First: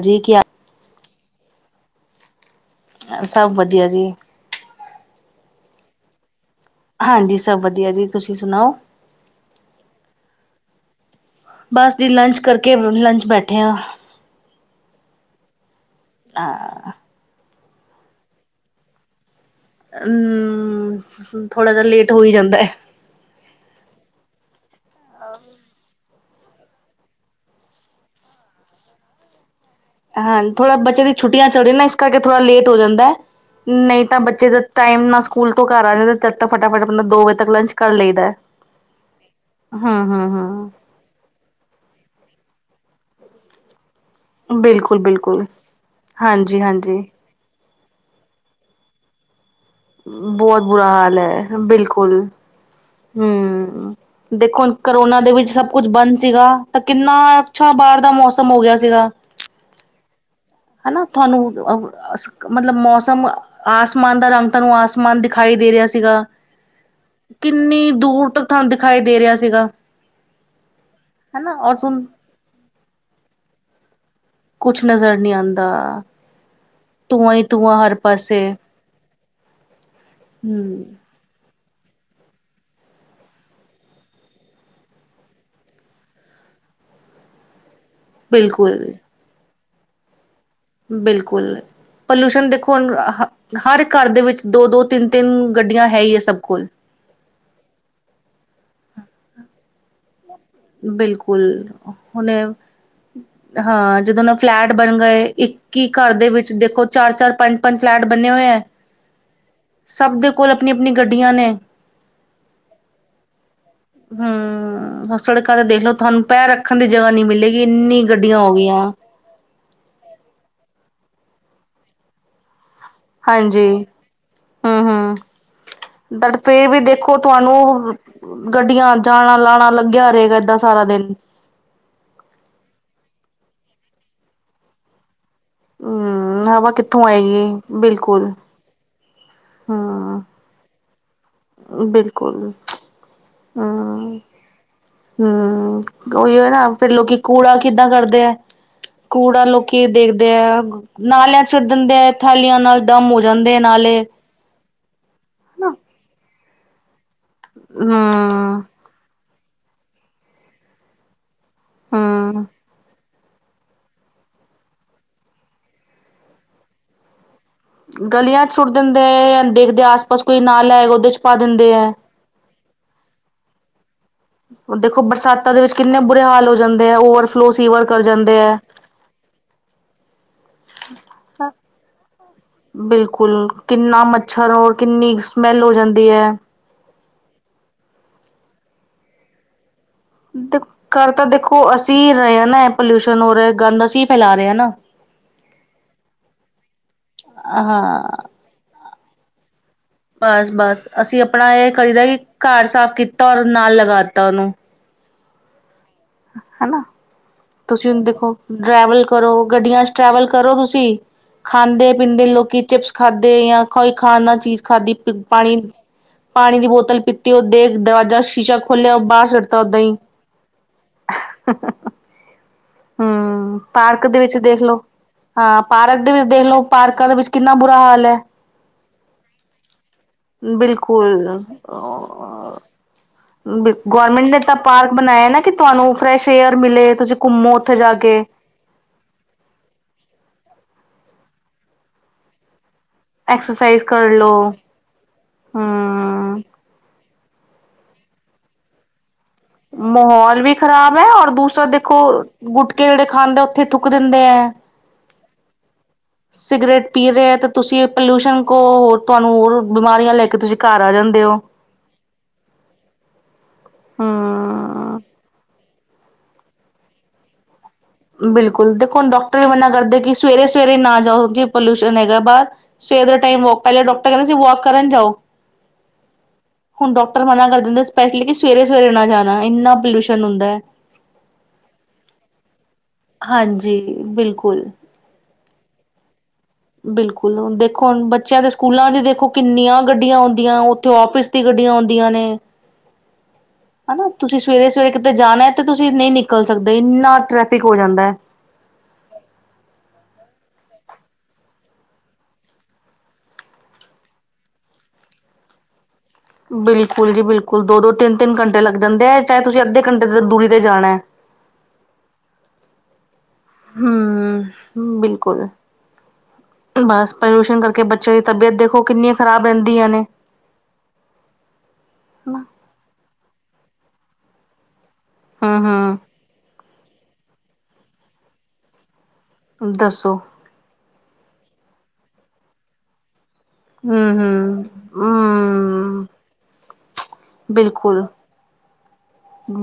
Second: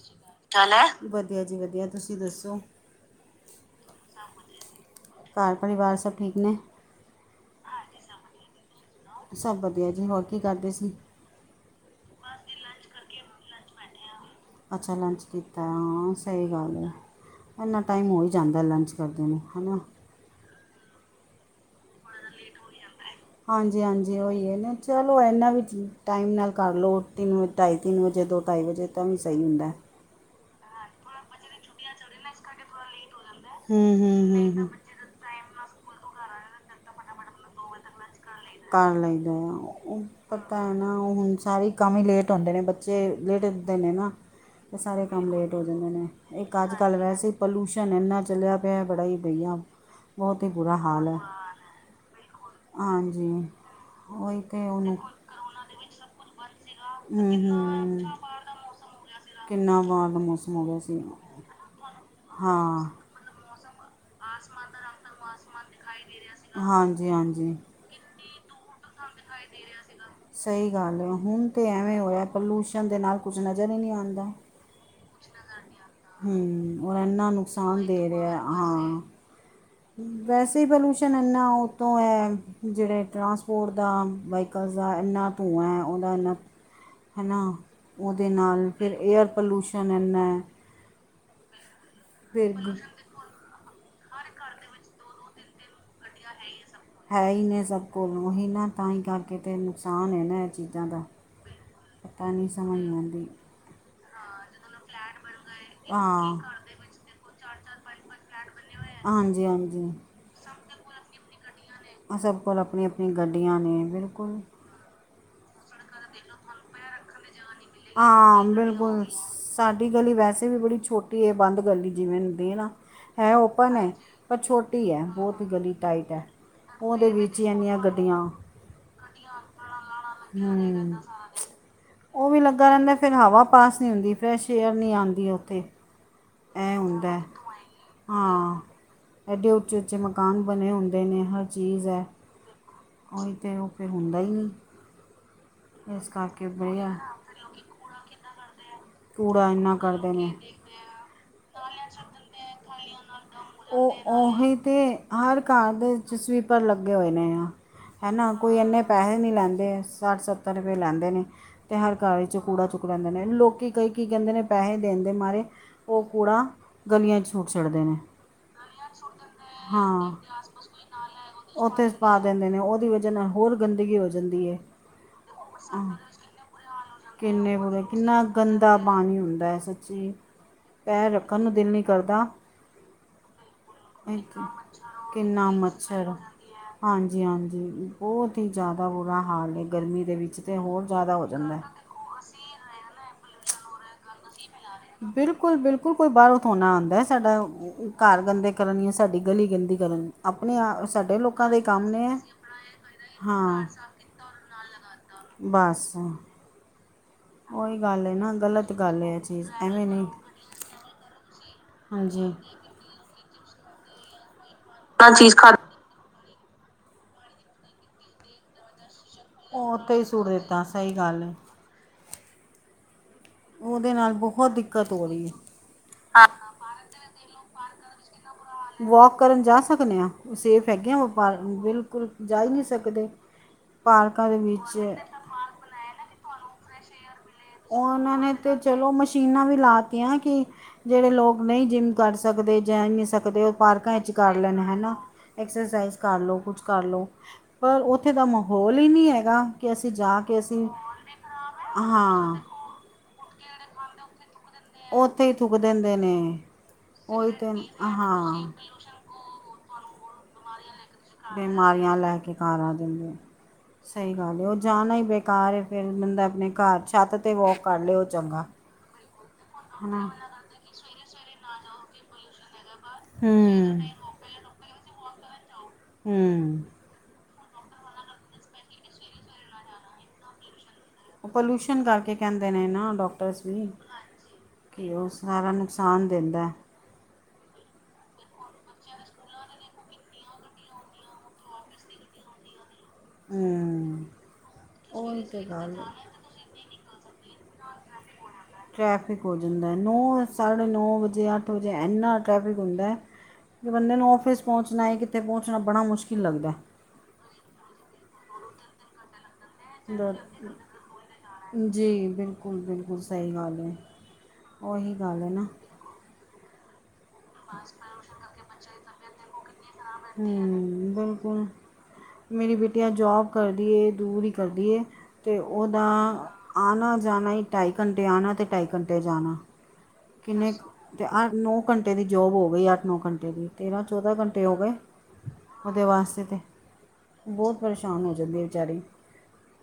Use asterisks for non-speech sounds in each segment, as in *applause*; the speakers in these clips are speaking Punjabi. ਜੀ ਕੀ ਵਧੀਆ ਜੀ ਵਧੀਆ ਤੁਸੀਂ ਦੱਸੋ ਸਭ ਵਧੀਆ ਜੀ ਘਰ ਪਰਿਵਾਰ ਸਭ ਠੀਕ ਨੇ ਹਾਂਜੀ ਸਭ ਵਧੀਆ ਜੀ ਤੁਸੀਂ ਸੁਣਾਓ ਸਭ ਵਧੀਆ ਜੀ ਹੋਰ ਕੀ ਕਰਦੇ ਸੀ ਬਸ ਜੀ ਲੰਚ ਕਰਕੇ, ਲੰਚ ਬੈਠੇ ਆ ਅੱਛਾ ਲੰਚ ਕੀਤਾ ਹਾਂ, ਸਹੀ ਗੱਲ ਏ ਹਮ ਇੰਨਾ ਟਾਈਮ ਹੋ ਹੀ ਜਾਂਦਾ ਲੰਚ ਕਰਦੇ ਨੂੰ ਹੈ ਨਾ ਹੂੰ, ਥੋੜ੍ਹਾ ਜਿਹਾ ਲੇਟ ਹੋਈ ਜਾਂਦਾ ਹਾਂਜੀ, ਹਾਂਜੀ ਉਹੀ ਹੈ ਨੇ, ਚਲੋ ਇੰਨਾ ਵੀ ਠ ਟਾਈਮ ਨਾਲ ਕਰ ਲਓ, ਤਿੰਨ ਵ ਢਾਈ- ਤਿੰਨ ਵਜੇ ਦੋ ਢਾਈ ਵਜੇ ਤੋ ਵੀ ਸਹੀ ਹੁੰਦਾ ਏ ਹਾਂ, ਥੋੜਾ ਬੱਚੇ ਦੀ ਛੁੱਟੀਆਂ ਚਲਦੀਆ ਨਾ ਇਸ ਕਰਕੇ ਥੋੜਾ ਲੇਟ ਹੋ ਜਾਂਦਾ ਏ ਹੂੰ ਨਹੀਂ ਹੂੰ ਤਾਂ ਹੂੰ ਬੱਚੇ ਦਾ ਹੂੰ ਟਾਈਮ ਨਾ ਸਕੂਲ ਤੋਂ ਘਰ ਆ ਜਾਂਦਾ, ਤਦ ਤਾਂ ਫਟਾਫਟ ਬੰਦਾ ਦੋ ਵਜੇ ਤੱਕ ਲੰਚ ਕਰ ਲਈਦਾ ਏ ਕਰ ਲਈਦਾ ਆ, ਉਹ ਪਤਾ ਏ ਨਾ ਹੁਣ ਸਾਰੀ ਕੰਮ ਹੀ ਲੇਟ ਹੁੰਦੇ ਨੇ, ਬੱਚੇ ਲੇਟ ਉਠਦੇ ਨੇ ਨਾ ਤੇ ਬਿਲਕੁਲ ਸਾਰੇ ਕੰਮ ਬਿਲਕੁਲ ਲੇਟ ਹੋ ਜਾਂਦੇ ਨੇ, ਇੱਕ ਹਾਂਜੀ ਅੱਜ -ਕੱਲ ਹਾਂਜੀ ਵੈਸੇ ਪੋਲਿਊਸ਼ਨ ਇੰਨਾ ਚਲਿਆ ਪਿਆ, ਬੜਾ ਹੀ ਬਈਆ ਬਹੁਤ ਬੁਰਾ ਹਾਲ ਹੈ, ਬਿਲਕੁਲ ਹਾਂਜੀ ਹਮ ਉਹੀ ਦੇਖੋ ਤਾਂ ਉਹਨੂੰ ਕਰੋਨਾ ਦੇ ਵਿੱਚ ਸਭ ਕੁਛ ਬੰਦ ਸੀਗਾ, ਤਾਂ ਕਿੰਨਾ ਹੂੰ ਅੱਛਾ ਹੂੰ ਬਾਹਰ ਦਾ ਮੌਸਮ ਹੋ ਗਿਆ ਸੀਗਾ ਕਿੰਨਾ ਬਾਹਰ ਦਾ ਮੌਸਮ ਹੋ ਗਿਆ ਸੀ ਹੈਨਾ, ਤੁਹਾਨੂੰ ਮਤਲਬ ਹਾਂ ਮੌਸਮ ਆਸਮਾਨ ਦਾ ਰੰਗ, ਤੁਹਾਨੂੰ ਆਸਮਾਨ ਦਿਖਾਈ ਦੇ ਰਿਹਾ ਸੀਗਾ ਹਾਂਜੀ- ਹਾਂਜੀ ਕਿੰਨੀ ਦੂਰ ਤੱਕ, ਤੁਹਾਨੂੰ ਦਿਖਾਈ ਦੇ ਰਿਹਾ ਸੀਗਾ ਸਹੀ ਗੱਲ ਹੈ, ਹੁਣ ਹਨਾ ਤਾਂ ਔਰ ਐਵੇਂ ਹੁਣ ਹੋਇਆ ਪੋਲਿਊਸ਼ਨ ਦੇ ਨਾਲ ਕੁਝ ਨਜ਼ਰ ਹੀ ਨਹੀਂ ਆਉਂਦਾ ਕੁਛ ਨਜ਼ਰ ਨਹੀਂ ਆਂਉਦਾ ਹੂੰ, ਹੁਣ ਇੰਨਾ ਨੁਕਸਾਨ ਦੇ ਰਿਹਾ ਪਾਸੇ ਹਾਂ ਵੈਸੇ ਹੀ ਹੂੰ ਪੋਲਿਊਸ਼ਨ ਏ ਇੰਨਾਂ ਉਤੋਂ ਏ, ਜਿਹੜੇ ਟਰਾਂਸਪੋਰਟ ਦਾ, ਵਹੀਕਲਸ ਦਾ ਇੰਨਾਂ ਧੂੰਆਂ ਉਹਦਾ, ਇੰਨਾ ਹੈਨਾ ਉਹਦੇ ਨਾਲ ਬਿਲਕੁਲ ਫਿਰ ਏਅਰ ਪੋਲਿਊਸ਼ਨ ਇੰਨਾ ਬਿਲਕੁਲ, ਪਲਿਊਸ਼ਨ ਫਿਰ ਦੇਖੋ ਗ- ਹੁਣ ਹ ਹਰ ਘਰ ਦੇ ਵਿੱਚ ਦੋ-ਦੋ, ਤਿੰਨ ਤਿੰਨ ਗੱਡੀਆਂ ਹੈ ਹੀ ਏ ਸਭ ਕੋਲ ਹੈ ਹੀ ਨੇ ਸਭ ਕੋਲ, ਉਹੀ ਨਾ ਤਾਂ ਹੀ ਕਰਕੇ ਤੇ ਨੁਕਸਾਨ ਹੈ ਨਾ ਚੀਜ਼ਾਂ ਦਾ ਬਿਲਕੁਲ ਪਤਾ ਹੁਣੇ ਨੀ ਸਮਝ ਨੀ ਆਉਂਦੀ ਹਾਂ, ਜਦੋਂ ਨਾ ਫਲੈਟ ਬਣ ਗਏ, ਇੱਕ ਕੀ ਘਰ ਦੇ ਹਾਂ ਵਿੱਚ ਦੇਖੋ ਚਾਰ- ਚਾਰ, ਪੰਜ -ਪੰਜ ਫਲੈਟ ਬਣੇੇ ਹੋਏ ਹੈ ਹਾਂਜੀ ਹਾਂਜੀ। ਸਭ ਦੇ ਕੋਲ ਆਪਣੀਆਂ ਆਪਣੀਆ ਗੱਡੀਆਂ ਨੇ। ਸਭ ਕੋਲ ਆਪਣੀਆ ਆਪਣੀਆ ਗੱਡੀਆਂ ਨੇ। ਬਿਲਕੁਲ ਹਮ ਸੜਕਾਂ ਤੇ ਦੇਖਲਓ ਤੁਹਾਨੂੰ ਪੈਰ ਰੱਖਣ ਦੀ ਜਗਾ ਨੀ ਮਿਲੇਗੀ ਇੰਨੀ ਗੱਡੀਆਂ ਹਾਂ ਹੋ ਗਈਆਂ। ਬਿਲਕੁਲ ਸਾਡੀ ਗਲੀ ਵੈਸੇ ਵੀ ਬੜੀ ਛੋਟੀ ਹੈ ਬੰਦ ਗਲੀ ਜਿਵੇਂ ਹੁੰਦੀ ਨਾ। ਹੈ ਹਾਂਜੀ ਔਪਨ ਏ ਪਰ ਹਮ ਛੋਟੀ ਐ ਹਮ ਬਹੁਤ ਹੀ ਗਲੀ ਟਾਈਟ ਐ, ਬਟ ਫੇਰ ਵੀ ਓਦੇ ਦੇਖੋ ਵਿੱਚ ਹੀ ਐਨੀਆਂ ਤੁਹਾਨੂੰ ਗੱਡੀਆਂ ਗੱਡੀਆਂ ਜਾਣਾ ਲਾਣਾ ਲੱਗਿਆ ਰਹੇ। ਹਮ। ਉਹ ਵੀ ਲੱਗਾ ਰਹਿੰਦਾ ਫਿਰ ਹਵਾ ਪਾਸ ਨਹੀਂ ਹੁੰਦੀ ਫਰੈਸ਼ ਏਅਰ ਨਹੀਂ ਆਉਂਦੀ ਉੱਥੇ। ਹਮ ਹਵਾ ਇਹ ਕਿੱਥੋਂ ਹੁੰਦਾ ਹੈ। ਆਏਗੀ ਬਿਲਕੁਲ। ਹਾਂ ਐਡੇ ਉੱਚੇ ਉੱਚੇ ਹਮ ਮਕਾਨ ਬਣੇ ਹੁੰਦੇ ਨੇ ਹਰ। ਬਿਲਕੁਲ। ਕੋਈ ਤੇ ਉਹ ਫਿਰ ਹਮ ਹੁੰਦਾ ਹੀ ਨਹੀਂ। ਹਮ ਇਸ ਉਹੀ ਕਰਕੇ ਨਾ ਫੇਰ ਬੜਾ ਲੋਕੀ ਕੂੜਾ ਕਿੱਦਾਂ ਕਰਦੇ ਆ। ਕੂੜਾ ਇੰਨਾ ਲੋਕੀ ਕਰਦੇ ਨੇ ਦੇਖਦੇ ਆ। ਨਾਲਿਆਂ ਛੱ *inaudible* ੜ ਦਿੰਦੇ ਆ ਥਾਲੀਆਂ ਨਾਲ ਡਮ ਹੋ ਜਾਂਦੇ ਹੈ ਨਾਲੇ ਉਹ ਉਹੀ ਤੇ ਹਰ ਹਨਾ ਘਰ ਦੇ ਵਿੱਚ ਸਵੀਪਰ ਲੱਗੇ ਹੋਏ ਨੇ ਆ ਹੈ ਨਾ ਕੋਈ ਹੂੰ ਇੰਨੇ। ਪੈਸੇ ਨੀ ਲੈਂਦੇ ਸੱਠ-ਸੱਤਰ ਰੁਪਏ ਲੈਂਦੇ ਨੇ ਤੇ ਹਰ ਘਰ ਵਿੱਚੋ ਹੂੰ ਕੂੜਾ ਚੁੱਕ ਲੈਂਦੇ ਨੇ। ਲੋਕੀ ਕਈ ਕੀ ਕਹਿੰਦੇ ਨੇ ਪੈਸੇ ਦੇਣ ਦੇ ਮਾਰੇ ਉਹ ਕੂੜਾ ਗਲੀਆਂ ਚ। ਸੁੱਟ ਛੱਡਦੇ ਨੇ ਗਲੀਆਂ ਚ ਸੁੱਟ ਦਿੰਦੇ ਹੈ ਜਾਂ ਦੇਖਦੇ ਆਸ ਹਾਂ ਪਾਸ ਕੋਈ ਨਾਲਾ ਹੈਗਾ ਉਹਦੇ ਚ ਪਾ ਦਿੰਦੇ ਉੱਥੇ ਹੈ। ਪਾ ਦਿੰਦੇ ਨੇ ਉਹਦੀ ਵਜਾ ਨਾਲ ਹੋਰ ਗੰਦਗੀ ਹੋ ਜਾਂਦੀ। ਹੈ ਦੇਖੋ ਬਰਸਾਤਾਂ ਦੇ ਵਿੱਚ ਆਹ, ਕਿੰਨੇ ਬੁਰੇ ਹਾਲ ਹੋ ਜਾਂਦੇ ਆ ਓਵਰਫਲੋ ਕਿੰਨੇ ਬੁਰੇ ਸੀਵਰ ਕਰ ਕਿੰਨਾ ਜਾਂਦੇ। ਹੈ ਗੰਦਾ ਪਾਣੀ ਹੁੰਦਾ ਹੈ ਸੱਚੀ ਪੈਰ ਰੱਖਣ ਨੂੰ ਦਿਲ ਨਹੀਂ ਕਰਦਾ। ਬਿਲਕੁਲ, ਕਿੰਨਾ ਇੱਕ ਮੱਛਰ ਔਰ ਕਿੰਨੀ ਕਿੰਨਾ ਸਮੈਲ ਹੋ ਜਾਂਦੀ ਮੱਛਰ ਹੈ। ਹਾਂਜੀ, ਹਾਂਜੀ ਬਹੁਤ ਹੀ ਜ਼ਿਆਦਾ ਬੁਰਾ ਹਾਲ ਹੈ। ਗਰਮੀ ਦੇ ਵਿੱਚ ਤਾਂ ਹੋਰ ਜ਼ਿਆਦਾ ਹੋ ਜਾਂਦਾ। ਸੀ ਰਹੇ ਨਾ ਪੋਲਿਊਸ਼ਨ ਹੋ ਰਿਹਾ ਗੰਦ ਅਸੀ ਫੈਲਾ ਰਿਹੇ ਹਾਂ ਨਾ। ਬਿਲਕੁਲ- ਬਿਲਕੁਲ ਕੋਈ ਬਾਹਰੋਂ ਥੋੜਾ ਨਾ ਆਉਦਾ ਹੈ। ਸਾਡਾ ਹਾਂ ਘਰ ਗੰਦੇ ਕਰਨ ਲਈ ਜਾਂ ਸਾਡੀ ਗਲੀ ਗੰਦੀ ਕਰਨ ਬਸ- ਆਪਣੇ ਆ- ਬਸ ਸਾਡੇ ਅਸੀ ਲੋਕਾਂ ਆਪਣਾ ਦੇ ਹੀ ਇਹ ਕੰਮ ਕਰੀਦਾ ਨੇ ਕਿ ਘਰ ਸਾਫ਼ ਕੀਤਾ ਔਰ ਹਾਂ ਨਾਲ ਲਗਾ ਦਿੱਤਾ ਉਹਨੂੰ। ਬਸ। ਹਨਾ ਉਹੀ ਤੁਸੀ ਹੁਣ ਗੱਲ ਹੈ ਨਾ ਦੇਖੋ ਗਲਤ ਗੱਲ ਟਰੈਵਲ ਹੈ ਇਹ ਕਰੋ ਚੀਜ਼ ਗੱਡੀਆਂ ਐਵੇਂ 'ਚ ਨਹੀਂ ਟ੍ਰੈਵਲ ਕਰੋ ਤੁਸੀ ਖਾਂਦੇ ਪੀਂਦੇ ਹਾਂਜੀ ਲੋਕੀ ਚਿਪਸ ਖਾਦੇ ਜਾਂ ਕੋਈ ਖਾਣਾ ਚੀਜ। ਖਾਧੀ ਪਾਣੀ- ਪਾਣੀ ਦੀ ਬੋਤਲ ਪੀਤੀ ਉਹ ਦੇਖ ਦਰਵਾਜ਼ਾ ਸ਼ੀਸ਼ਾ ਖੋਲਿਆ ਉਹ ਬਾਹਰ। ਸੁੱਟਤਾ ਉਹ ਉਥੇ ਹੀ ਸੁੱਟ ਦਿੱਤਾ ਸਹੀ ਗੱਲ ਏ। ਹ *unintelligible* ਹਾਂ ਉਹਦੇ ਪਾਰਕ ਨਾਲ ਦੇ ਵਿੱਚ ਬਹੁਤ ਦੇਖ ਲਉ ਦਿੱਕਤ ਹੋ ਰਹੀ ਹੈ ਹਾਂ ਪਾਰਕ ਦੇ ਵਿੱਚ ਦੇਖ ਲਉ ਪਾਰਕਾਂ ਦੇ ਵਿੱਚ ਕਿੰਨਾ ਬੁਰਾ ਹਾਲ ਹੈ। ਵੋਕ ਕਰਨ ਜਾ ਸਕਦੇ ਆ ਉਹ ਸੇਫ ਹੈਗੇ ਆ ਪਾਰ ਬਿਲਕੁਲ ਜਾ ਹੀ ਨਹੀਂ ਸਕਦੇ। ਗੌਰਰਮੈਂਟ ਪਾਰਕਾਂ ਦੇ ਨੇ ਤਾਂ ਵਿੱਚ ਪਾਰਕ ਬਣਾਇਆ ਨਾ ਕਿ ਤੁਹਾਨੂੰ ਫਰੈਸ਼ ਏਅਰ ਮਿਲੇ। ਤੁਸੀਂ ਘੁੰਮੋ ਉੱਥੇ ਉਹ ਜਾ ਉਹਨਾਂ ਕੇ ਨੇ। ਤੇ ਚਲੋ ਮਸ਼ੀਨਾਂ ਵੀ ਲਾਤੀਆਂ ਕਿ ਜਿਹੜੇ ਲੋਕ ਨਹੀਂ ਜਿੰਮ ਕਰ ਸਕਦੇ। ਜਮ ਸਕਦੇ ਹੋ ਐਕਸਰਸਾਈਜ਼ ਪਾਰਕਾਂ ਵਿੱਚ ਲੋ ਕਰ ਲੈਣ ਹਨਾ ਐਕਸਰਸਾਈਜ਼ ਕਰ ਲਓ। ਹਮ ਕੁਛ ਕਰ ਲਉ। ਪਰ ਉੱਥੇ ਦਾ ਮਾਹੌਲ ਹੀ ਨਹੀਂ ਹੈਗਾ। ਕਿ ਅਸੀਂ ਜਾ ਕੇ ਮਾਹੌਲ ਵੀ ਅਸੀਂ ਖਰਾਬ ਐ ਔਰ ਦੂਸਰਾ ਦੇਖੋ ਹਾਂ ਗੁਟਕੇ ਜਿਹੜੇ ਖਾਂਦੇ ਓਥੀ ਥੁੱਕ ਦਿੰਦੇ ਐ। ਉਹ ਉੱਥੇ ਹੀ ਥੁੱਕ ਦਿੰਦੇ ਨੇ ਸਿਗਰਟ ਪੀ ਰਹੇ ਉਹੀ ਹੈ ਤੇ ਤੁਸੀਂ ਹਾਂ। ਪੋਲਿਊਸ਼ਨ ਕੋ ਹੋਰ ਤੁਹਾਨੂੰ ਹੋਰ ਬਿਮਾਰੀਆਂ ਲੈ ਕੇ ਤੁਸੀਂ ਘਰ ਆ ਜਾਂਦੇ। ਹੋ ਬਿਮਾਰੀਆਂ ਲੈ ਕੇ ਘਰ ਆ ਦਿੰਦੇ ਸਹੀ ਗੱਲ ਹੈ। ਉਹ ਜਾਣਾ ਹਮ ਹੀ ਬੇਕਾਰ ਏ ਫੇਰ ਬੰਦਾ ਆਪਣੇ ਘਰ ਛੱਤ ਤੇ ਵੋਕ ਕਰ ਲਏ। ਚੰਗਾ ਬਿਲਕੁਲ ਦੇਖੋ ਹੁਣ ਡਾਕਟਰ ਵੀ ਮੰਨਾ ਹੈ ਕਰਦੇ ਨਾ ਕਿ ਸਵੇਰੇ ਸਵੇਰੇ ਨਾ ਜਾਓ ਕਿ ਪੋਲਿਊਸ਼ਨ ਹੈਗਾ ਬਾਹਰ। ਸਵੇਰ ਦੇ ਟਾਈਮ ਵੋਕ ਹਮ ਪਹਿਲੇ ਡਾਕਟਰ ਕਹਿਦੇ ਸੀ ਵੋਕ ਕਰਨ ਜਾਓ। ਹਮ। ਹੁਣ ਡਾਕਟਰ ਮਨਾ ਕਰ ਦਿੰਦੇ ਸਪੈਸ਼ਲੀ ਕਿ ਸਵੇਰੇ -ਸਵੇਰੇ ਨਾ ਜਾਣਾ ਇੰਨਾ ਪੋਲਿਊਸ਼ਨ ਹੁੰਦਾ ਹੈ। ਉਹ ਪੋਲਿਊਸ਼ਨ ਕਰਕੇ ਕਹਿੰਦੇ ਨੇ ਨਾ ਡੋਕਟਰਸ ਵੀ, ਹਾਂਜੀ ਬਿਲਕੁਲ। ਕੀ ਉਹ ਸਾਰਾ ਨੁਕਸਾਨ ਦਿੰਦਾ ਬਿਲਕੁਲ, ਦੇਖੋ ਹੁਣ ਬੱਚਿਆਂ ਦੇ ਸਕੂਲਾਂ ਦੀ ਦੇਖੋ ਕਿੰਨੀਆਂ ਗੱਡੀਆਂ ਹੁੰਦੀਆਂ, ਉਥੇ ਆਫਿਸ ਦੀ ਗੱਡੀਆਂ ਹੁੰਦੀਆਂ ਨੇ ਹਮ ਹਨਾ, ਤੁਸੀ ਸਵੇਰੇ- ਸਵੇਰੇ ਕਿਤੇ ਉਹੀ ਤਾਂ ਜਾਣਾ ਤੇ ਗੱਲ ਹੈ, ਤੁਸੀ ਨਹੀ ਨਿਕਲ ਸਕਦੇ ਇੰਨਾ ਟਰੈਫਿਕ ਹੋ ਜਾਂਦਾ ਟਰੈਫਿਕ ਹੋ ਜਾਂਦਾ, ਨੌ- ਸਾਢੇ ਨੌ ਵਜੇ, ਅੱਠ ਵਜੇ ਇੰਨਾ ਟਰੈਫਿਕ ਹੁੰਦਾ ਕਿ ਬੰਦੇ ਨੂੰ ਆਫਿਸ ਪਹੁੰਚਣਾ ਹੈ। ਕਿਥੇ ਪਹੁੰਚਣਾ ਬੜਾ ਮੁਸ਼ਕਿਲ ਲੱਗਦਾ ਬਿਲਕੁਲ ਜੀ ਬਿਲਕੁਲ, ਦੋ- ਦੋ, ਤਿੰਨ- ਤਿੰਨ ਘੰਟੇ ਲੱਗ ਜਾਂਦੇ ਹੈ। ਚਾਹੇ ਤੁਸੀਂ ਅੱਧੇ ਘੰਟੇ ਦੇ ਦੂਰੀ ਤੇ ਜਾਣਾ ਹੈ। ਜੀ ਬਿਲਕੁਲ- ਬਿਲਕੁਲ ਸਹੀ ਗੱਲ ਹੈ। ਉਹੀ ਹੂੰ ਗੱਲ ਹੈ। ਬਿਲਕੁਲ ਨਾ- ਬਸ ਪੋਲਿਊਸ਼ਨ ਕਰਕੇ ਬੱਚਿਆਂ ਦੀ ਤਬੀਅਤ ਦੇਖੋ ਕਿੰਨੀਆਂ ਖਰਾਬ ਰਹਿੰਦੀਆਂ ਨੇ- ਨਹੀ ਬਿਲਕੁਲ- ਹਨਾ ਮੇਰੀ ਬਿਟੀਆ ਜੋਬ ਕਰਦੀ ਹੈ। ਦੂਰੀ ਹੀ ਕਰਦੀ ਹੈ। ਤੇ ਉਹਦਾ ਹੂੰ-ਹੂੰ ਆਉਣਾ ਜਾਣਾ ਹੀ ਢਾਈ ਘੰਟੇ ਆਉਣਾ ਤੇ ਢਾਈ ਘੰਟੇ ਜਾਣਾ ਦੱਸੋ- ਕਿੰਨੇ ਤੇ ਨੌ ਘੰਟੇ ਦੀ ਜੋਬ ਹੋ ਗਈ ਅੱਠ -ਨੌ ਘੰਟੇ ਦੀ- ਤੇਰ੍ਹਾਂ -ਚੌਦਾਂ ਘੰਟੇ ਹੋ ਹੂੰ-ਹੂੰ, ਗਏ, ਉਹਦੇ ਹੂੰ, ਵਾਸਤੇ ਤੇ- ਬਹੁਤ ਬਿਲਕੁਲ। ਪਰੇਸ਼ਾਨ ਹੋ ਜਾਂਦੀ ਹੈ। ਵਿਚਾਰੀ-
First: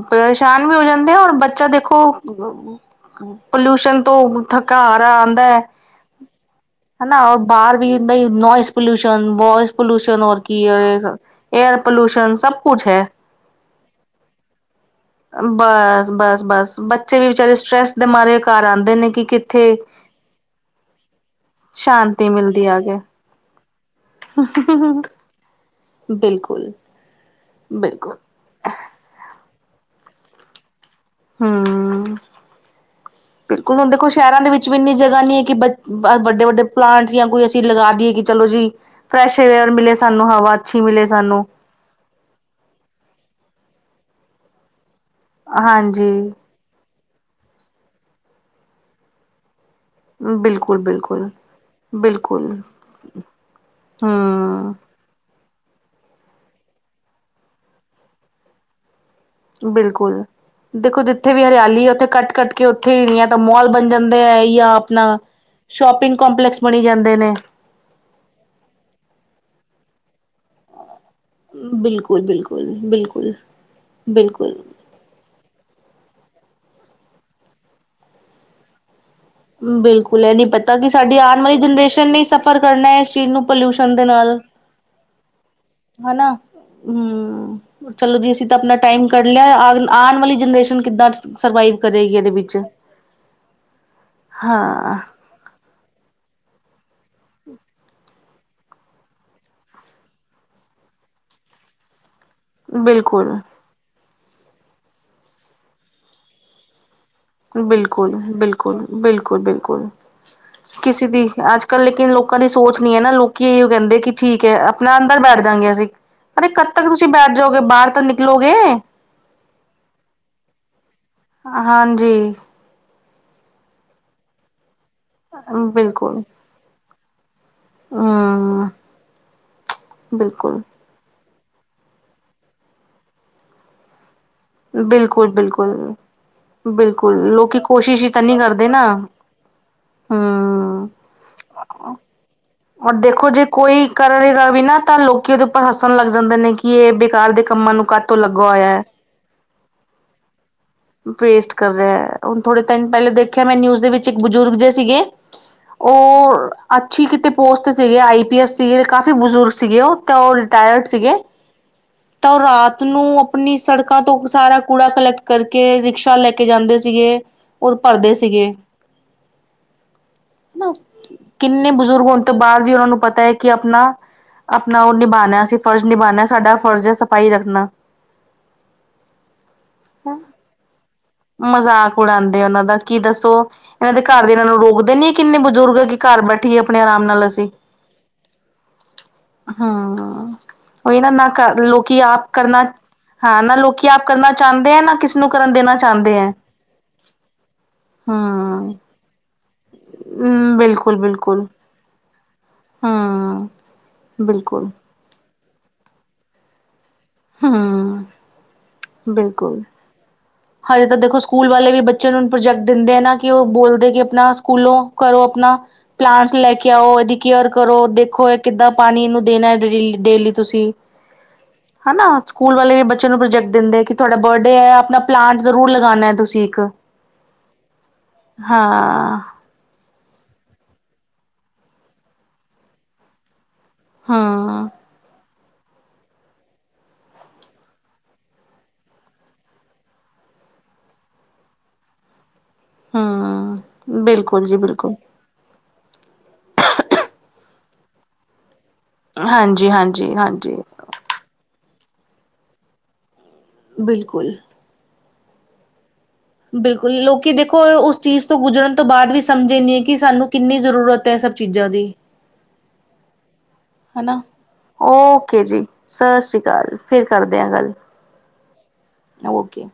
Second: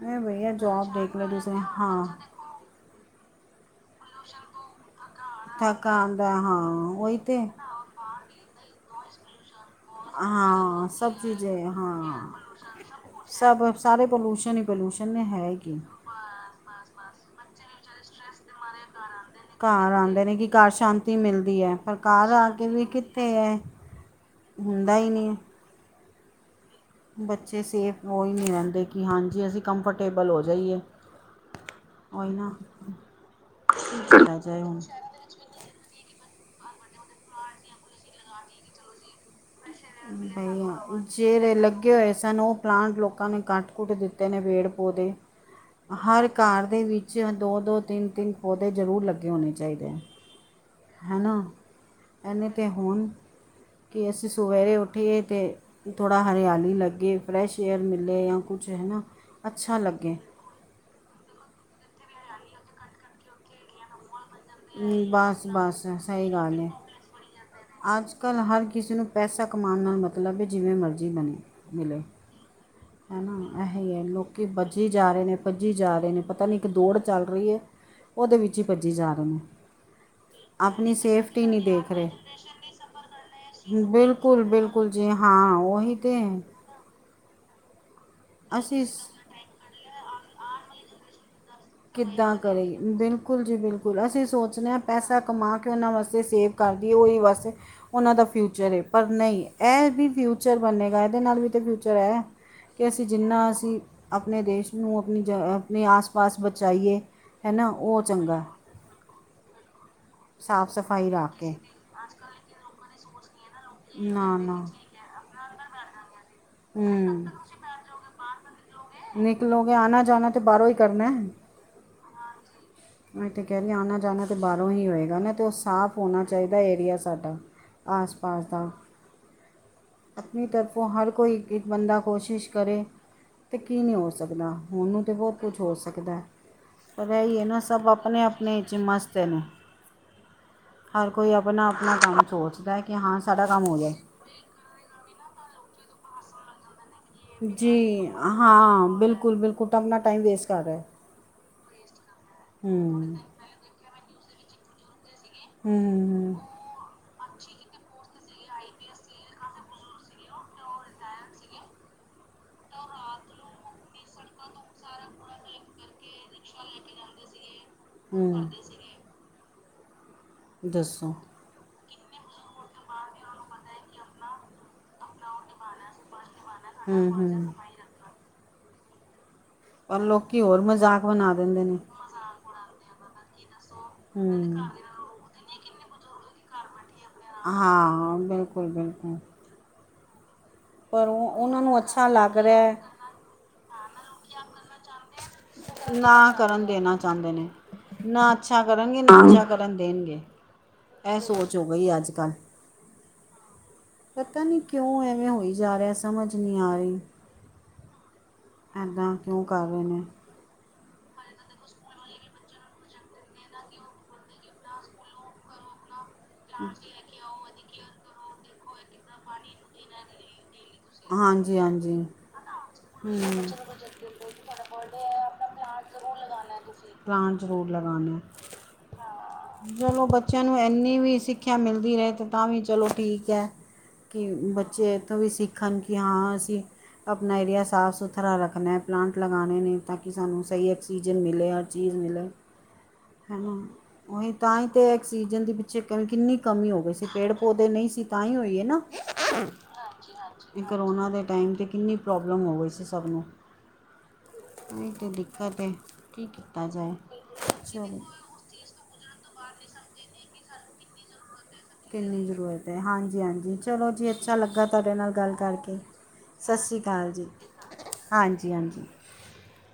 ਮੈਂ ਭਈਆ ਪਰੇਸ਼ਾਨ ਵੀ ਹੋ ਜੋਬ ਜਾਂਦੇ ਦੇਖ ਆ, ਲਓ ਔਰ ਦੂਸਰੇ ਬੱਚਾ ਹਾਂ ਦੇਖੋ- ਪੋਲਿਊਸ਼ਨ ਤੋਂ ਥੱਕਾ ਹਾਰਾ- ਥਕਾ ਆਉਦਾ, ਹਾਂ ਉਹੀ ਤੇ- ਹਰ ਵਹੀਲ ਦੇ ਨੋਇਜ਼ ਪੋਲਊਸ਼ਨ ਬ- ਪੋਲਿਊਸ਼ਨ ਔਰ ਕੀ ਆ ਹਾਂ ਸਭ ਅਮ, ਚੀਜ਼ ਏਅਰ ਹਾਂ ਪੋਲੂਸ਼ਨ ਸਭ ਕੁੱਛ ਹੈ। ਸਭ ਸਾਰੇ ਪੋਲਿਊਸ਼ਨ ਨੇ। ਪਲਿਊਸ਼ਨ ਨੇ। ਹੈ ਕਿ ਬਸ-ਬਸ-ਬਸ ਬੱਚੇ ਵੀ ਵਿਚਾਰੇ ਸਟ੍ਰੈਸ। ਘਰ ਆਉਂਦੇ ਨੇ ਕਿ ਘਰ ਸ਼ਾਂਤੀ ਮਿਲਦੀ ਹੈ। ਪਰ ਘਰ ਆ ਕੇ ਵੀ ਕਿਦਾ। ਅ ਤੇ ਹੈ, ਹੁੰਦਾ ਹੀ ਨਹੀਂ ਹੈ। ਬਿਲਕੁਲ। ਬੱਚੇ ਸੇਫ ਹੋ ਹੀ ਨਹੀਂ ਰਹਿੰਦੇ, ਕਿ ਹਾਂਜੀ ਅਸੀਂ ਕੰਫਰਟੇਬਲ ਹੋ ਜਾਈਏ। ਹੂੰ। ਉਹੀ ਨਾ, ਜਿੰਨਾ ਚਾਹੇ ਏਦਾ ਕਿ ਬ-ਬ ਵੱਡੇ-ਵੱਡੇ ਪਲਾਂਟ ਜਾਂ ਕੋਈ ਅਸੀਂ ਲਗਾ ਦੀਏ ਕਿ ਚਲੋ ਜੀ ਅ। ਫਰੈਸ਼ ਏਅਰ ਮਿਲੇ ਸਾਨੂੰ ਹਵਾ ਅੱਛੀ ਮਿਲੇ ਸਾਨੂੰ। ਉਗੇ ਹੋਏ ਸਨ ਉਹ ਪਲਾਂਟ ਲੋਕਾਂ ਨੇ ਕੱਟ ਕੁੱਟ ਦਿੱਤੇ ਨੇ ਪੇਡ ਪੌਦੇ। ਹਾਂਜੀ ਹਰ ਘਰ ਦੇ ਵਿਚ ਦੋ- ਦੋ, ਤਿੰਨ- ਤਿੰਨ ਪੌਦੇ ਜ਼ਰੂਰ ਲੱਗੇ ਹੋਣੇ ਚਾਹੀਦੇ ਹੈ। ਬਿਲਕੁਲ- ਬਿਲਕੁਲ- ਹੈਨਾ, ਐਨੇ ਬਿਲਕੁਲ ਤੇ ਹੁਣ, ਕਿ ਅਸੀਂ ਹਮ ਸੋਏ- ਉਠੇ ਤੇ ਥੋੜਾ ਹਰਿਆਲੀ ਲੱਗੇ, ਫਰੈਸ਼ ਏਅਰ ਮਿਲੇ ਜਾਂ ਕੁਛ ਹੈ। ਨਾ- ਅੱਛਾ ਲੱਗੇ ਬਿਲਕੁਲ, ਦੇਖੋ ਜਿਥੇ ਵੀ ਹਰਿਆਲੀ ਆ ਉਥੇ ਕੱਟ -ਕੱਟ ਕੇ ਉਥੇ ਹੀ ਨਹੀ ਤਾਂ ਮੋਲ ਬਣ ਜਾਂਦਾ ਤੇ ਹੈ ਹੀ ਆਪਣਾ ਬਸ ਬਸ ਸ਼ੋਪਿੰਗ ਕੰਪਲੈਕਸ ਬਣੀ ਜਾਂਦੇ ਨੇ ਅਜ- ਕਲ ਹਰ ਕਿਸੇ ਨੂੰ ਪੈਸਾ ਕਮਾਉਣ ਨਾਲ ਮਤਲਬ ਹੈ। ਜਿਵੇ ਮਰਜ਼ੀ ਮਿਲੇ - ਬਿਲਕੁਲ- ਬਿਲਕੁਲ- ਬਿਲਕੁਲ ਹਨਾ ਇਹੀ ਹੈ। ਲੋਕੀ ਬਦ- ਬਿਲਕੁਲ ਭੱਜੀ ਜਾ ਰਹੇ ਨੇ, ਭੱਜੀ ਜਾ ਰਹੇ ਨੇ, ਪਤਾ ਨਹੀ ਇਕ ਦੌੜ ਚੱਲ ਰਹੀ ਹੈ। ਉਹਦੇ ਵਿਚ ਹੀ ਭੱਜੀ ਜਾ ਰਹੇ ਨੇ ਬਿਲਕੁਲ, ਇਹ ਨਹੀ ਪਤਾ ਕਿ ਆਪਣੀ ਸਾਡੀ ਆਉਣ ਸੇਫਟੀ ਵਾਲੀ ਨਹੀਂ ਦੇਖ ਰਹੇ ਜਨਰੇਸ਼ਨ ਨੇ ਸਫ਼ਰ ਕਰਨਾ ਇਸ ਚੀਜ਼ ਨੂੰ ਪੋਲਿਊਸ਼ਨ ਦੇ ਨਾਲ ਹਾਂਜੀ ਹਾਂ, ਉਹੀ ਤੇ- ਹੂੰ, ਚਲੋ ਜੀ ਅਸੀ ਤਾਂ ਆਪਣਾ ਅਸੀਂ ਟਾਈਮ ਕ- ਲੈ ਆਉਣ ਵਾਲੀ ਜਨਰੇਸ਼ਨ ਕਿੱਦਾਂ ਸਰਵਾਈਵ- ਕਰੇਗੀ ਇਹਦੇ ਕਿੱਦਾਂ ਵਿੱਚ ਕਰੇ, ਬਿਲਕੁਲ ਜੀ ਬਿਲਕੁਲ ਅਸੀਂ ਸੋਚਦੇ ਹਾਂ ਪੈਸਾ ਕਮਾ ਕੇ ਉਹਨਾਂ ਵਾਸਤੇ ਸੇਵ। ਕਰਦੀ ਉਹੀ ਬਸ, ਉਹਨਾਂ ਦਾ ਫਿਊਚਰ ਏ ਅ। ਪਰ ਨਹੀਂ ਇਹ ਵੀ ਵੀ ਫਿਊਚਰ ਬਨੇਗਾ ਇਹਦੇ ਨਾਲ ਵੀ ਤੇ ਫਿਊਚਰ ਹੈ। ਕਿ ਅਸੀਂ ਬਿਲਕੁਲ ਜਿੰਨਾ ਅਸੀਂ ਆਪਣੇ ਦੇਸ਼ ਨੂੰ ਆਪਣੀ ਜ ਜ ਆਪਣੇ ਆਸ ਪਾਸ ਬਚਾਈਏ ਅ। ਹੈ ਨਾ ਉਹ ਹ ਚੰਗਾ। ਬਿਲਕੁਲ-ਬਿਲਕੁਲ ਬਿਲਕੁਲ ਸਾਫ ਕਿਸੇ ਸਫਾਈ ਦੀ ਰੱਖ ਕੇ ਅੱਜ ਕੱਲ ਲੇਕਿਨ ਲੋਕ। ਲੋਕਾਂ ਦੀ ਸੋਚ ਨੀ ਹੈ ਨਾ ਲੋਕ ਇਹ ਹੀ ਕਹਿੰਦੇ ਕਿ ਨਾ ਠੀਕ ਹੈ। ਨਾ ਆਪਣਾ ਅੰਦਰ ਬੈਠ ਜਾਂਗੇ ਅਸੀਂ। ਅਰੇ ਕਦ ਤੱਕ ਤੁਸੀਂ ਹੂੰ ਬੈਠ ਜਾਓ ਗੇ ਬਾਹਰ ਤਾਂ ਨਿਕਲੋ ਗੇ। ਨਿਕਲੋਗੇ ਆਣਾ ਜਾਣਾ ਤੇ ਬਾਹਰੋਂ ਹੀ ਕਰਨਾ ਹੈ। ਹਾਂ ਜੀ। ਮੈਂ ਇੱਥੇ ਕਹਿਨੀ ਆ ਆਣਾ ਜਾਣਾ ਤਾਂ ਬਾਹਰੋਂ ਹੀ ਹੋਏਗਾ ਨਾ ਤੇ ਉਹ ਸਾਫ਼ ਹੋਣਾ ਬਿਲਕੁਲ ਚਾਹੀਦਾ ਏਰੀਆ ਸਾਡਾ। ਆਸ ਪਾਸ ਦਾ ਹਮ ਅਦੀ ਬਿਲਕੁਲ ਤੱਕ। ਹਰ ਕੋਈ ਇੱਕ ਕ ਬੰਦਾ ਕੋਸ਼ਿਸ਼ ਕਰੇ ਤੇ ਕੀ ਨਹੀਂ ਹੋ ਸਕਦਾ। ਹੋਣ ਨੂੰ ਤਾਂ ਬਹੁਤ ਕੁਝ ਹੋ ਸਕਦਾ ਪਰ ਬਿਲਕੁਲ-ਬਿਲਕੁਲ-ਬਿਲਕੁਲ ਇਹ ਹੀ ਹੈ ਨਾ ਲੋਕੀ ਕ ਸਭ ਕੋਸ਼ਿਸ਼ ਈ ਆਪਣੇ ਤਾਂ ਨਹੀਂ ਆਪਣੇ ਕਰਦੇ 'ਚ ਨਾ। ਮਸਤ ਨੇ ਹਮ ਹਰ ਕੋਈ ਆਪਣਾ ਆਪਣਾ ਕੰਮ ਸੋਚਦਾ ਅ ਕਿ ਰ ਹਾਂ ਦੇਖੋ ਜੇ ਸਾਡਾ ਕੰਮ ਹੋ ਕੋਈ ਜਾਏ ਕਰੇਗਾ ਵੀ ਨਾ ਤਾਂ ਲੋਕੀ ਕਿ ਉਹਦੇ ਉੱਪਰ ਹੱਸਣ ਲੱਗ ਜਾਂਦੇ ਨੇ ਕਿ ਇਹ ਬ ਜੀ ਅ ਹਾਂ ਬਿਲਕੁਲ-ਬਿਲਕੁਲ ਤਾਂ ਆਪਣਾ ਟਾਈਮ ਵੇਸਟ ਕਰ ਰਿਹਾ। ਵੇਸਟ ਕਰ ਰਿਹਾ ਹੈ ਹੁਣ ਥੋੜੇ ਦਿਨ ਪਹਿਲੇ ਹੂੰ ਦੇਖੇ ਮੈਂ ਨਿਊਜ ਦੇ ਵਿਚ ਇੱਕ ਬਜ਼ੁਰਗ ਜ ਸੀਗੇ। ਹਮ ਮਮ। ਅ ਉਹ ਅੱਛੀ ਕਿਤੇ ਪੋਸਟ ਸੀਗੇ ਆਈ ਪੀ ਐਸ ਸੀਗੇ ਕਾਫੀ ਬਜ਼ੁਰਗ ਸੀਗੇ ਉਹ ਤੇ ਉਹ ਰਿਟਾਇਰਡ ਸੀਗੇ। ਏ। ਤਾਂ ਉਹ ਰਾਤ ਨੂੰ ਆਪਣੀ ਸੜਕਾਂ ਤੋਂ ਸਾਰਾ ਕ ਕੂੜਾ ਕਲੈਕਟ ਕਰਕੇ ਰਿਕਸ਼ਾ ਲੈ ਕੇ ਜਾਂਦੇ ਸੀਗੇ ਔਰ ਭਰਦੇ ਹੂੰ ਹੂੰ, ਸੀਗੇ। ਨਾ ਦੱਸੋ ਓ। ਕਿੰਨੇ ਬਜ਼ੁਰਗ ਹੋਣ ਤੋਂ ਬਾਅਦ ਵੀ ਉਹਨਾਂ ਨੂੰ ਪਤਾ ਹੈ ਕਿ ਆਪਣਾ ਆਪਣਾ ਉਹ ਨਿਭਾਉਣਾ ਅਸੀਂ ਫਰਜ਼ ਨਿਭਾਉਣਾ ਸਾਡਾ ਫਰਜ਼ ਹੈ ਹੂੰ ਸਫ਼ਾਈ ਹੂੰ ਰੱਖਣਾ ਪਰ ਲੋਕ ਕੀ ਹੋਰ ਮਜ਼ਾ ਮਜ਼ਾਕ ਉਡਾਉਂਦੇ ਆ ਉਹਨਾਂ ਦਾ ਕੀ ਦੱਸੋ? ਇਹਨਾਂ ਦੇ ਘਰ ਦੇ ਇਹਨਾਂ ਨੂੰ ਹੂੰ ਰੋਕਦੇ ਨੀ ਕਿੰਨੇ ਬਜ਼ੁਰਗ ਕਿ ਘਰ ਬੈਠੀਏ ਆਪਣੇ ਆਰਾਮ ਨਾਲ ਅਸੀਂ ਹਾਂ ਬਿਲਕੁਲ ਬਿਲਕੁਲ। ਹਮ ਉਹ ਇਹ ਪਰ ਨਾ ਨਾ ਕਰ ਉਹਨਾਂ ਨੂੰ ਲੋਕੀ ਅੱਛਾ ਆਪ ਲੱਗ ਰਿਹਾ ਕਰਨਾ ਹੈ ਹਾਂ ਨਾ ਲੋਕੀ ਆਪ ਕਰਨਾ ਚਾਹੁੰਦੇ ਆ ਨਾ ਕਿਸੇ ਨੂੰ ਕਰਨ ਦੇਣਾ ਚਾਹੁੰਦੇ ਨਾ ਹੈ ਕਰਨ ਦੇਣਾ ਚਾਹੁੰਦੇ ਨੇ ਨਾ ਅੱਛਾ ਹਮ ਕਰਨਗੇ ਨਾ ਅੱਛਾ ਕਰਨ ਦੇਣਗੇ ਹਮ ਬਿਲਕੁਲ ਇਹ ਬਿਲਕੁਲ ਸੋਚੋ ਹੀ ਅੱਜ ਕੱਲ ਹਮ ਪਤਾ ਨੀ ਬਿਲਕੁਲ ਕਿਉਂ ਐਵੇਂ ਹੋਈ ਜਾ ਰਿਹਾ। ਸਮਝ ਨਹੀਂ ਆ ਰਹੀ। ਹਾਂ ਅ। ਐਦਾਂ ਕਿਉਂ ਕਰ ਰਹੇ ਨੇ। ਹਜੇ ਤਾਂ ਦੇਖੋ ਸਕੂਲ ਵਾਲੇ ਵੀ ਬੱਚਿਆਂ ਨ ਨੂੰ ਪ੍ਰੋਜੈਕਟ ਦਿੰਦੇ ਆ ਨਾ ਕਿ ਉਹ ਬੋਲਦੇ ਕਿ ਆਪਣਾ ਸਕੂਲੋਂ ਕਰੋ ਆਪਣਾ ਪਲਾਂਟਸ ਲੈ ਕੇ ਆਓ ਇਹਦੀ ਕੇਅਰ ਕਰੋ ਦੇਖੋ ਅ ਕਿੱਦਾਂ ਪਾਣੀ ਇ ਨੂੰ ਦੇਣਾ ਡੇ ਡੇਲੀ ਤੁਸੀਂ। ਹਾਂ ਜੀ ਹਾਂ ਜੀ। ਹਨਾ ਸਕੂਲ ਵਾਲੇ ਵੇਂ ਬੱਚਿਆਂ ਨੂੰ ਪ੍ਰੋਜੈਕਟ ਦਿੰਦੇ ਕਿ ਤੁਹਾਡਾ ਬਰਡੇ ਹੈ ਆਪਣਾ ਪਲਾਂਟ ਜ਼ਰੂਰ ਲਗਾਉਣਾ ਹੈ ਤੁਸੀਂ ਇੱਕ ਪਲਾਂਟ ਜ਼ਰੂਰ ਲਗਾਉਣਾ ਹਾਂ ਆ। ਚਲੋ ਬੱਚਿਆਂ ਨੂੰ ਇੰਨੀ ਵੀ ਸਿੱਖਿਆ ਮਿਲਦੀ ਹੇ ਅਤੇ ਤਾਂ ਵੀ ਚਲੋ ਠੀਕ ਹੈ। ਕਿ ਹਾਂ ਬੱਚੇ ਇੱਥੋਂ ਵੀ ਸਿੱਖਣ ਗਿਆ ਹਾਂ ਅਸੀਂ ਆਪਣਾ ਏਰੀਆ ਸ ਸਾਫ ਸੁਥਰਾ ਰੱਖਣਾ ਪਲਾਂਟ ਲਗਾਉਣੇ ਨੇ ਤਾਂ ਕਿ ਸਾਨੂੰ ਸਹੀ ਆਕਸੀਜਨ ਮਿਲੇ ਹਰ ਚੀਜ਼ ਮਿਲੇ। ਹਾਂ ਹਨ ਉਹੀ ਬਿਲਕੁਲ ਜੀ ਤਾਂ ਹੀ ਤੇ ਬਿਲਕੁਲ ਐਕਸ ਸੀਜ਼ਨ ਦੀ ਪਿੱਛੇ ਕਿੰਨੀ ਕਮੀ ਹੋ ਗਈ ਸੀ ਪੇੜ ਪੌਦੇ ਨਹੀਂ ਸੀ ਤਾਂ ਹੀ ਹੋਈਏ ਨਾ ਹਾਂਜੀ ਹਾਂਜੀ ਹਾਂਜੀ ਇਹ ਕਰੋਨਾ ਦੇ ਟਾਈਮ 'ਤੇ ਕਿੰਨੀ ਪ੍ਰੋਬਲਮ ਹੋ ਗਈ ਸੀ ਸਭ ਨੂੰ ਬਿਲਕੁਲ ਇਹੀ ਤੇ ਦਿੱਕਤ ਏ। ਬਿਲਕੁਲ। ਲੋਕੀ ਦੇਖੋ, ਉਸ ਚੀਜ਼ ਤੋਂ ਗੁਜਰਣ ਤੋਂ ਬਾਅਦ ਵੀ ਸਮਝੇ ਨੀ, ਕਿ ਸਾਨੂੰ ਕਿੰਨੀ ਜ਼ਰੂਰਤ ਏ, ਇਹ ਸਭ ਚੀਜ਼ਾਂ ਦੀ। ਜਿਤਨੀ ਜ਼ਰੂਰਤ ਐ, ਹਾਂਜੀ-ਹਾਂਜੀ। ਚਲੋ ਜੀ, ਹਨਾ। ਅੱਛਾ ਲੱਗਾ ਤੁਹਾਡੇ ਨਾਲ ਗੱਲ ਓਕੇ ਜੀ ਕਰਕੇ, ਸਤਿ ਸ਼੍ਰੀ ਫਿਰ ਅਕਾਲ ਜੀ। ਕਰਦੇ ਹਾਂ ਗੱਲ। ਹਾਂਜੀ-ਹਾਂਜੀ। ਓਕੇ।